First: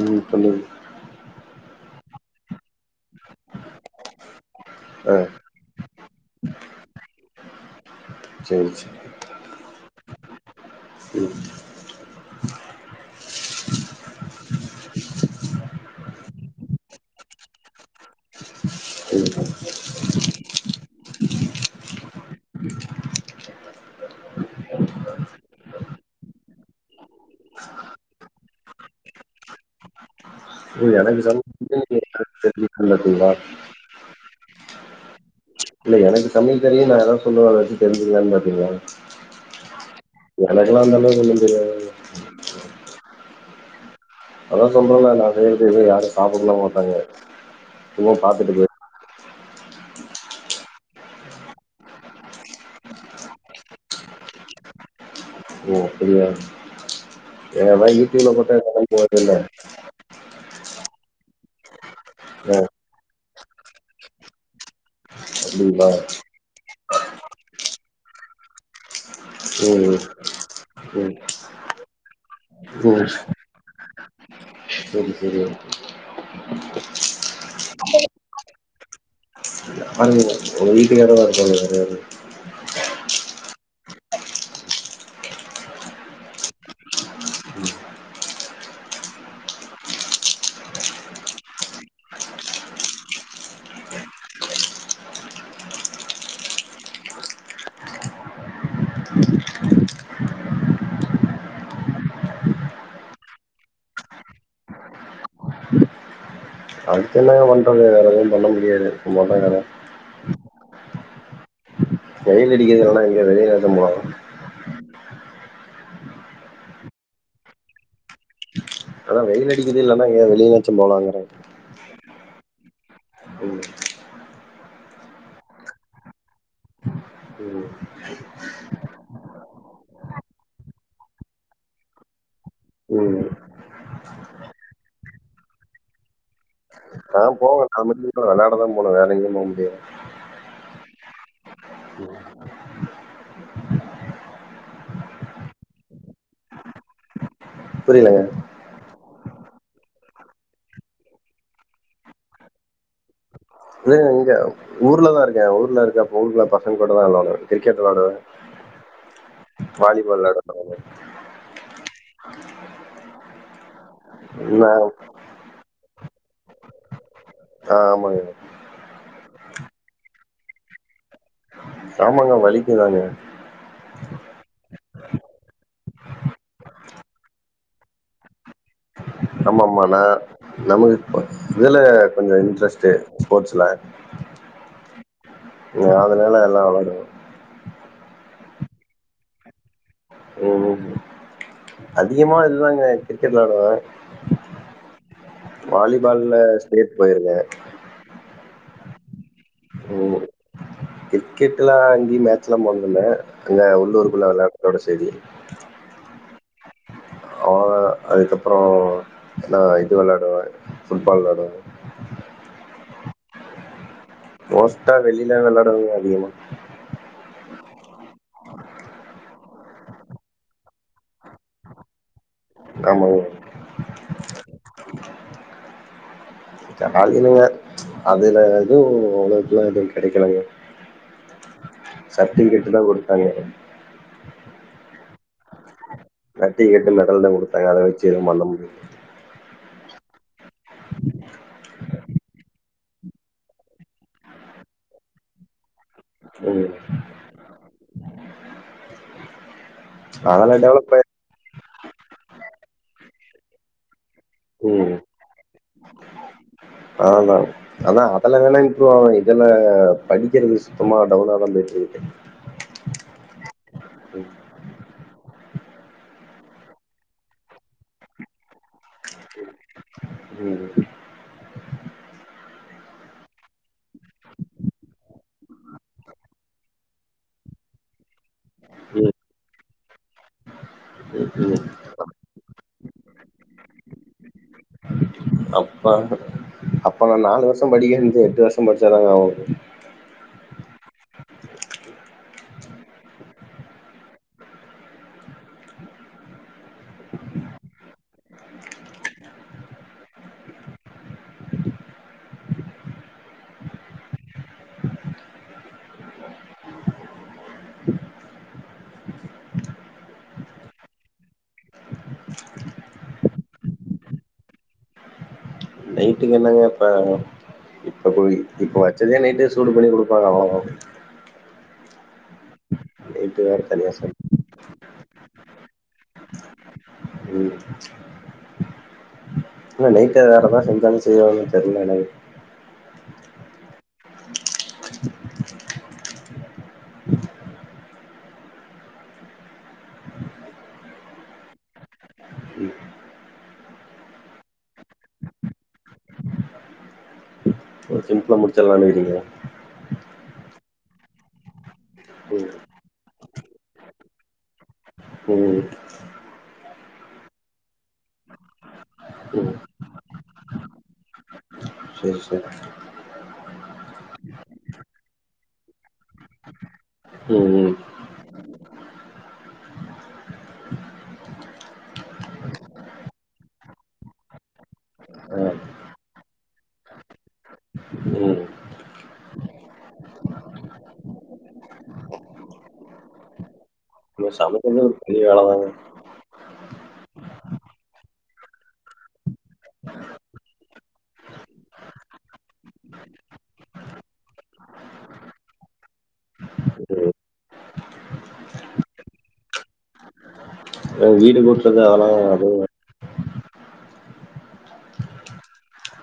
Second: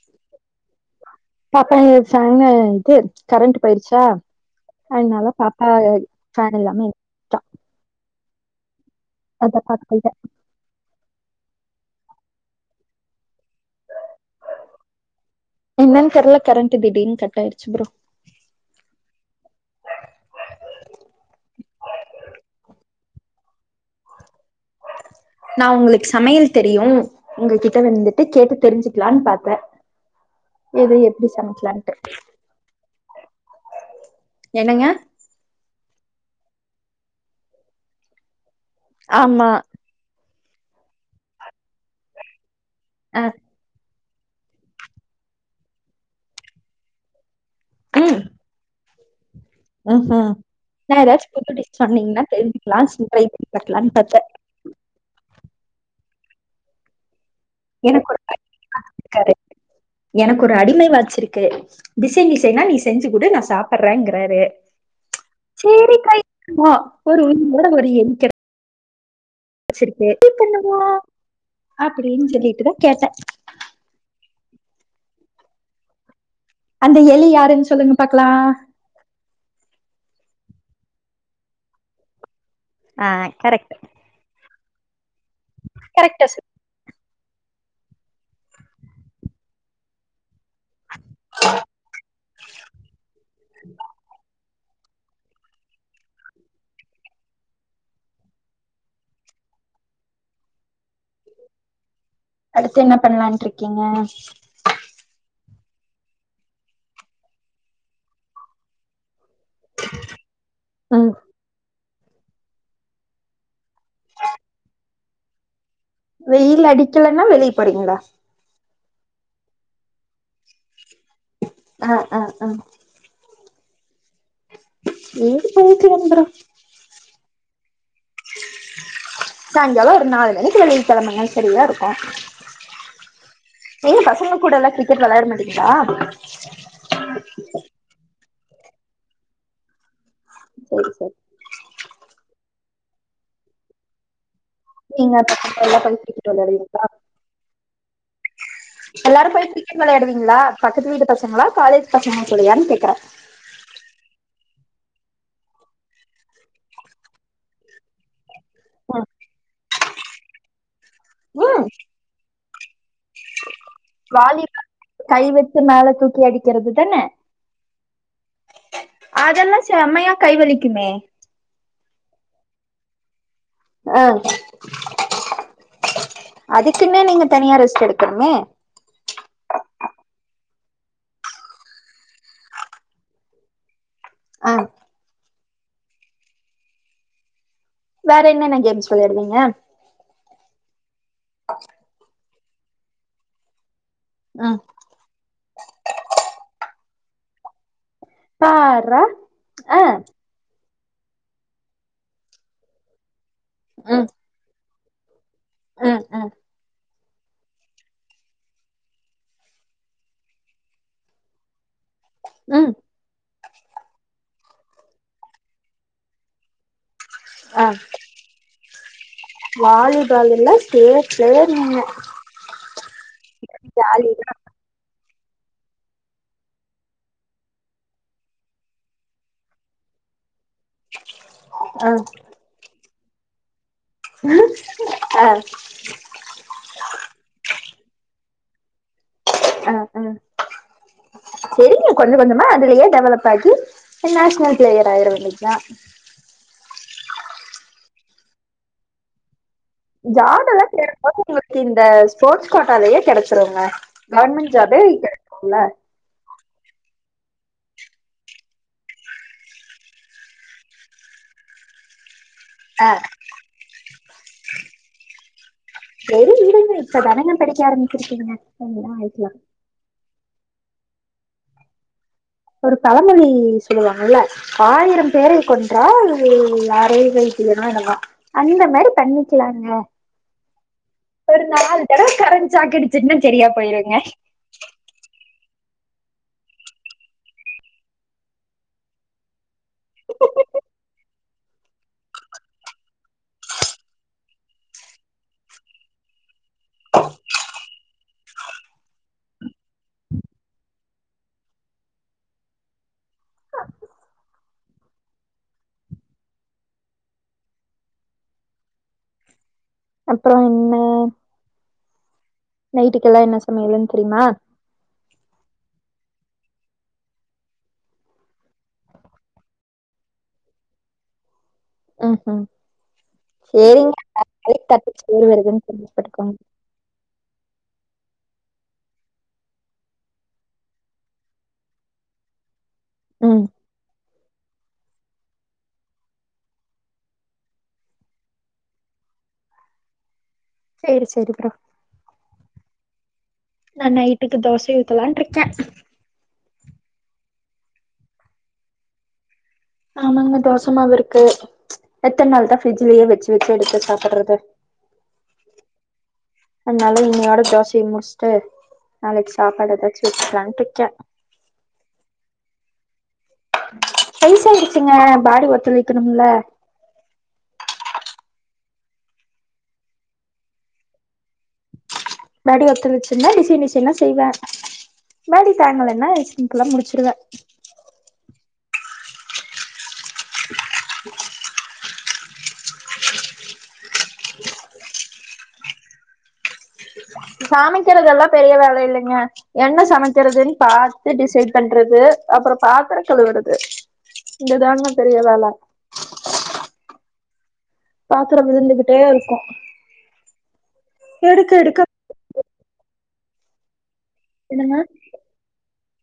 உம் சொல்லு சன்ன இது கரண்ட் போயிருச்சா ஆ அதனால பாப்பா ஃபேன் இல்லாம எந்திச்டா ச்சேரி செ அத [unintelligible] உம் என்னன்னு தெரல கரண்ட் திடீர்னு கட் ஆயிடுச்சு ப்ரோ ம் ஹும் நான் உங்களுக்கு சமையல் தெரியும் உங்க கிட்ட வந்துட்டு கேட்டு தெரிஞ்சுக்கலான்னு பாத்தேன் நீ எனக்கு சமைக் [unintelligible] என்னங்க இல்ல எனக்கும் சமைக்க தெரியும் நான் ஏதாவது சொல்லுவன் அத தெரிஞ்சக்கலான்னு பாத்தீங்களா ஆம்மா எனக்கெல்லாம் அந்த அளவுக்கெல்லாம் தெரியாதுங்க ஆஹ் அதான் சொல்றேன்ல நான் செய்யற இது யாரும் சாப்பிடலாம் மாட்டாங்க சும்மா பாத்துட்டுக்கு போயி க்ஹூம் நான் ஏதாச்சும் புது டிஷ் சொன்னீங்கன்னா தெரிஞ்சுக்கலாம் கத்துகலாம்னு பாத்தேன் ஓ! அப்படியா ஏ [unintelligible] எனக்கு ஒரு யுடியூப்ல போட்டா என்னா மாதிரி இருக்காரு [unintelligible] எனக்கு ஒரு அடிமை வச்சிருக்காரு ஆ டிசைன்டிசைன்னா நீ செஞ்சு குடு ந சாப்படறங்கறாரு அப்படிங்களா? சரிக்கை ஒரு [unintelligible] கூட ஒரு என் க ம், வச்சிருக்க எப்படி பண்ணுவோ ம், ம், அப்படின்னு சொல்லிட்டுதா ம். கேட்டே சரி, [inaudible] அந்த எலி யாருன்னு சொல்லுங்க பாக்கலாம் நான் இல்ல உங்க வீட்டுக்குக்காரதான் இருப்பாங்க வேற யாரு ஆஹ் கரெக்ட கரெக்ட்டா சொ ஆஹ அடுத்து என்ன பண்ணலான்ட்டு இருக்கீங்க அதுக்கு என்ன பண்ணுறது வேறு எதுவும் பண்ண முடியாது மட்ட [unintelligible] ஆஹ் வெயில் அடிக்கிறதுதுனா இங்க வெளில [unintelligible] வெயில் அடிக்கலன்னா வெளிய போறீங்களா அதா வெயில் அடிக்குது இன்னா ஏ வெளிலாச்சு போலான ஆஹ் ஆஹ் ஆஹ் ம் [unintelligible] ம் சாய்ங்காலம் ஒரு நாலு மணிக்கு வெளியில கிழம்புங்க சரியா இருக்கும் ம் நீங்க பசங்க கூட எல்லாம் கிரிக்கெட் விளையாட மாட்டங்களா நா போவ [unintelligible] விளாட தா போனும் வேற இங்கயு போக முடியாது சரி சரி [inaudible] நீங்க [unintelligible] புரியலங்க எல்லாரும் போய் கிரிக்கெட் விளையாடுவீங்களா பக்கத்து வீட்டு பசங்களா காலேஜ் பசங்கள சொல்லியான்னு கேக்குறே நீங்க எங்க ஊர்லதா இருக்கேன் ஊருல இருக்க [unintelligible] பசங்க கூடாதா விளாடுவே கிரிக்கெட் விளாடுவே ஆஹ வாலிபால் விளாட போவாங்க ஆ வாலிபால் நா கை வச்சு மேல தூக்கி அடிக்கிறது தானே ஆமாங்க அதெல்லாம் செம்மையா கைவலிக்குமே ஆமாங்க வலிக்குதாங்க அஹ் அதுக்குன்ன நீங்க தனியா ரெஸ்ட் எடுக்கணோமே ஆமா ஆமானா நமக்கு இதுல கொஞ்சம் இன்ட்ரெஸ்ட் ஸ்போர்ட்ஸ்ல ஆஹ் நாங்க எல்லா அதல்லா விளாடுவோ வேற என்னென்ன கேம்ஸ் வெளயாடுவீங்க உம் அதிகமா இ தாங்க கிரிக்கெட் விளாடுவே ம் வாலிபால்ல ஸ்டேட் போயிருந்தே பார்ரா ஆ கிரிக்கெட் எல்லா அங்கயு மேட்ச் தா [unintelligible] அங்க உள்ளூருக்குள்ள விளாட தொட செய்தி உம் உம் அவ்ளோதா அதுக்கப்புறோ நா இது விளாடுவே ஃபுட்பால் விளாடுவே உம் மோஸ்டா வெளில விளாட்ரதில்ல அதிகமா ஆ வாலிபால் எல்ல ஸ்டேட் பிலேயர் நீங்க ஆமா ஓ ஜாலி தான் ஜாலியில்ல ச்சு அதுல எதுவும் அவளோகெல்லா எதுவும் கிடைக்கலங்க ஆ சத்தம் கேட்டு தான் கொடு அங்க அஹ அ நட்டி எட்டு மெடல் தான் கொடுத்தாங்க அத வச்சு எதும் பண்ண மு ஆ ஆ செரிங்க கொஞ்ச கொஞ்சமா அதுலயே டெவலப் ஆகி நேஷ்னல் பிளேயர் ஆயிரவேண்டியதுதா ம் ஜாட் அதெல்லா எல்லா டெவலப் ஆயி தெரப்பாங்க உங்களுக்கு இந்த ஸ்டோட்ஸ் கோட்டாலயே கிடைச்சிருங்க கவர்மெண்ட் ஜாபே ம் கிட என்ன அதான் அதான் அதுல வேணா இம்புரு ஆகும் இதுல படிக்கிறது சுத்தமா டவுனா தான் போயிட்டு இருக்குது அ உம் செரி விடுங்க இப்ப தானங்க படிக்க ஆரம்பிச்சிருக்கீங்க எல்லா ஆயிக்கலா ம் ஒரு பழமொழி சொல்லுவாங்கல்ல ஆயிரம் பேரை கொன்றால் யாரையும் வெழ்த்திடலா என்னமோ அந்த மாரி ம் பண்ணிக்கலாங்க ஒரு ம் ம் நால் தடவ கரண்ட் சாக்கிடிச்சுன்னா செரியா போயிருங்க அப்பா அப்பா நான் நாலு வருஷம் படிக்கது எட்டு வருஷம் படிச்சாதாங்க ஆவு அப்பறோ என்ன நைட்டுக்கெல்லா என்ன சமையலுன் தெரியுமா நைட்டுக்கு என்னங்க இப்ப இப்ப போய் இப்ப வச்சதே நைட்டு சூடு பண்ணி குடுப்பாங்க அவளதா உம் ஹிம் வேற தனியா சேரிங்க செஞ் [inaudible] பேரு வருதுன்னு சந்தோஷப்பட்டுக்கோங்க ம் ஆன நைட்டே வேறதான் செஞ்சாலும் செயிவாங்க தெரில எனக்கு உம் சேரி சேரி ப்ரோ ம் நா நைட்டுக்கு தோசை ஊத்தலான்ட்ருக்கே புலா முடிச்சல்லானுறீங்க ஆமாங்க தோசமாவிருக்கு எத்தன் நாள் ம் தான் பிரிட்ஜ்லயே வச்சு வச்சு எடுத்து சாப்புட்றது ம் அன்னால இன்னையோட தோசைய முடிச்ட்டு நாளைக்கு ம் சாப்பாடு ஏதாச்சு வச்சுக்கலான்ட்ருக்கே சரி சரி சைய்சாயிடிச்சுங்க பாடி ஒத்தழுக்கணும்ல ம் பாடி ஒத்துழச்சிருந்தா டிசைன் டிசைன்னா செய்வே பாடி தாங்கலன்னா சிம்ப்ளா முடிச்சிருவே ம் ம் இன்ஆடிபிள் சமைக்கதே ஒரு பெரிய வேலை தாங்க சமைக்கறதெல்லாம் பெரிய வேலை இல்லங்க என்ன சமைக்கறதுன்னு பாத்து டிசைட் பண்றது அப்புறொ பாத்திரக் கழுவுறது இதுதாங்க பெரிய வேல பாத்துரொ விழுந்துகிட்டே இருக்கு அ வீடு எடுக்க கூட்றது எடுக்க அதெல்லா அதுவு என்னங்க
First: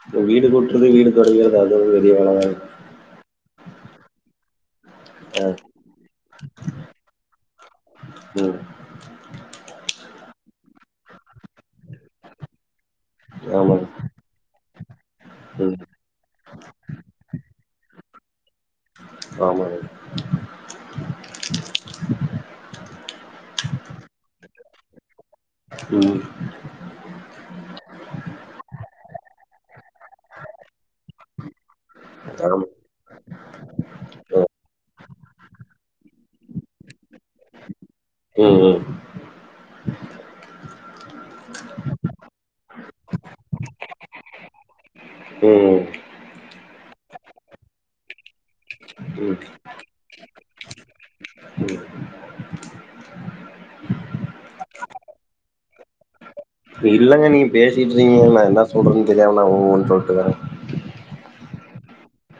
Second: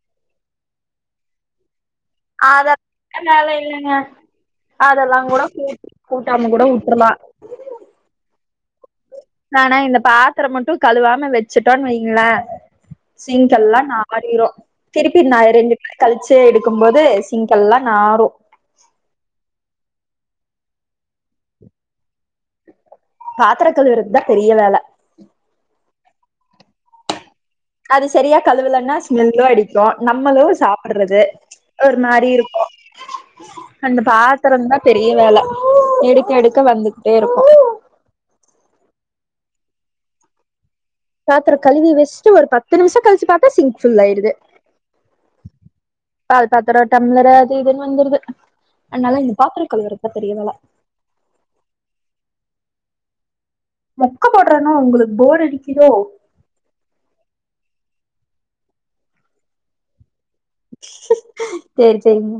இப்ப வீடு கூட்றது வீடு தொடைக்கிறது அது [unintelligible] பிள்ளைங்க அதெல்லாங்கூட கூ கூட்டாம கூட உட்ரலா ம் நானா இந்த பாத்திரம் மட்டு கழுவாம வச்சுட்டோன்னு வைங்களே சிங்க்கெல்லா ஆமாங்க நாறிரு திருப்பி நாள் ரெண்டு ம் பேர் கழ்ச்சே எடுக்கும்போது சிங்க்கெல்லா நாறு ஆமாங்க பாத்திர கழுவுறதுதான் பெரிய வேலை ம் அது சரியா கழுவுலன்னா ஸ்மெல்லு அடிக்கு நம்மளு சாப்புட்றது ஒரு மாரி இருக்கு ஆமா அந்த பாத்திரந்தா பெரிய வேலை எடுக்க எடுக்க வந்துகிட்டே இருக்கு ம் ம் பாத்ரொ கழுவி வச்ட்டு ஒரு பத்து நிமிஷொ கழிச்சு பாத்தா சிங்க் ஃபுல்லாய்டுது ம் பால் பாத்ரொ டம்ளரு அது இதுன்னு வந்துருது அதனால ம் இந்த ம் பாத்திர கழுவுறதா பெரிய வேல ம் மொக்க போட்றனோ உங்களுக்கு போர் அடிக்குதோ இல்லங்க நீங்க பேசிட்ருக்கிங்க நான் என்ன சொல்றேன்னு தெரியாம நான் உ உ னு சொல்ட்டுக்கறேன் சேர் சேரிங்க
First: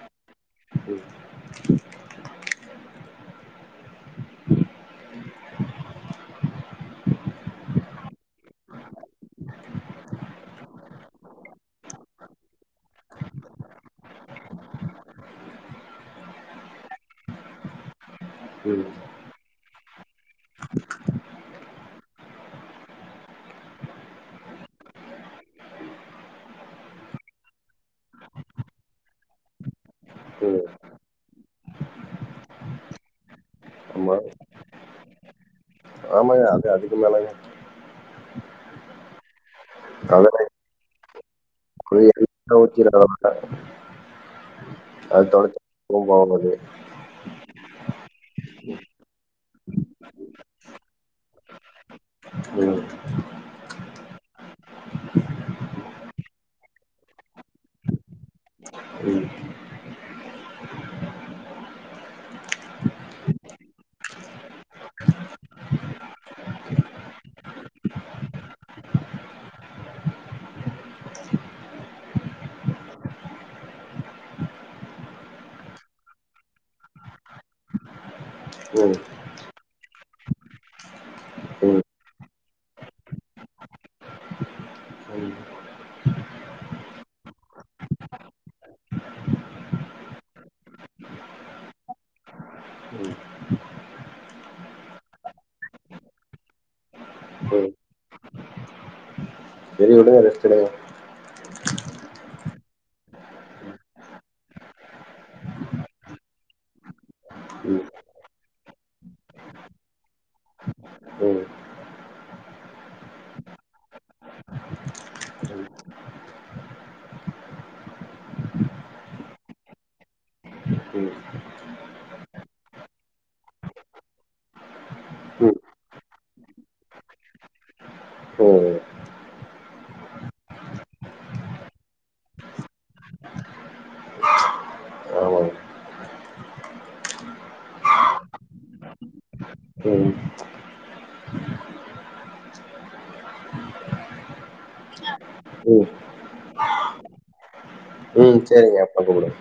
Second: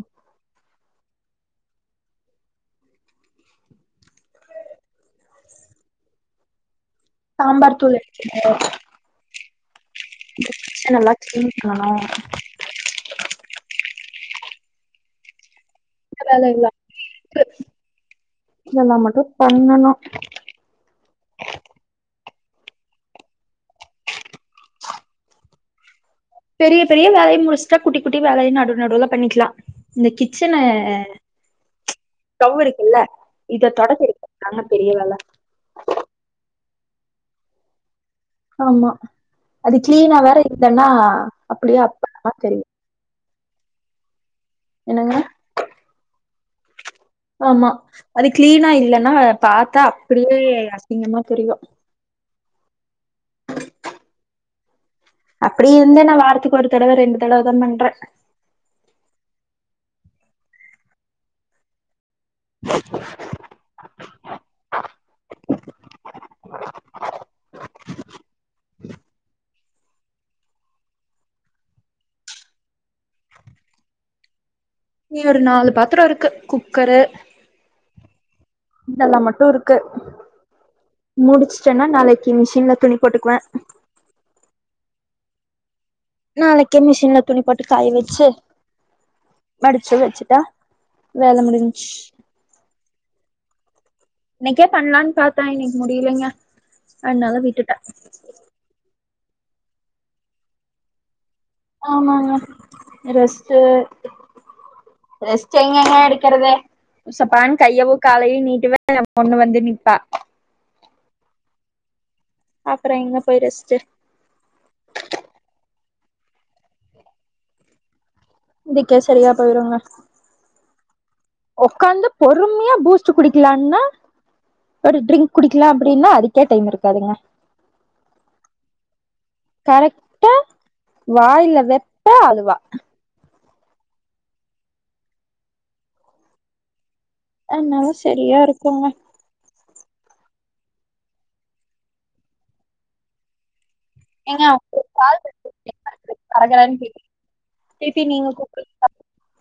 சாம்பார் தூள் இருக்கு ச்ச நல்லா சீனிக்காணோ வேலல்லா இல்ல இருக்றது ம் இதெல்லா மட்டும் பண்ணணு பெரிய பெரிய வேலைய முடிச்ட்டா குட்டி குட்டி வேலைய நடு நடுல்ல பண்ணிக்லா இந்த கிச்சன ம் டவ் இருக்குல்ல இத தொடச்செடுக்கு தாங்க பெரிய வேல ஆமாக அது அதுக்கு மேலங்க ஆமா அது கிளீனா வேற இல்லன்னா ஆ [unintelligible] ஆஹ என்னங்க அது தொடச்ச போ போவாது ஆமா அது கிளீனா இல்லன்னா பாத்தா அப்டியே அசிங்கமா தெரியு ம் அப்டி இருந்தே நான் வாரத்துக்கு ஒரு தடவ ரெண்டு தடவதா பண்றே ம் [inaudible] நீ ஒரு நாலு பாத்ரொருக்கு குக்கரு ம் இதெல்லா மட்டு இருக்கு ம் முடிச்சுட்டேன்னா நாளைக்கு மிஷின்ல துணி போட்டுக்குவே ம் நாளைக்கே மிஷின்ல துணி போட்டு காய வச்சு மடிச்சு வச்சுட்டா வேலை முடிஞ்ச் ம் இன்னைக்கே பண்ணலான்னு பாத்தே இன்னைக்கு முடியலைங்க அதனால விட்டுட்ட செரி விடுங்க ரெஸ்டெடுங்க ஆமாங்க ரெஸ்ட்டு ரெஸ்ட் எங்கங்கே எடுக்குறது சப்பான்னு ம் கையவு காலையு நீட்டுவே ஏ பொண்ணு வந்து நிப்பா ம் அப்புறோ எங்க போய் ரெஸ்ட்டு குடிக்க சரியா போயிருங்க ம் உக்காந்து பொறும்மையா பூஸ்ட் குடிக்கலான்னா ஒரு ட்ரிங்க் ம் குடிக்கலா அப்டின்னா அதுக்கே டைம் இருக்காதுங்க ம் கரெக்டா வாயில வெப்ப அழுவா ஆமாங்க ஆனாலு சரியா இருக்குங்க ம் ஏங்க [unintelligible] ம் கரகரன் கேக்கு ம் செரிங்க அப்பற கூப்ட்றே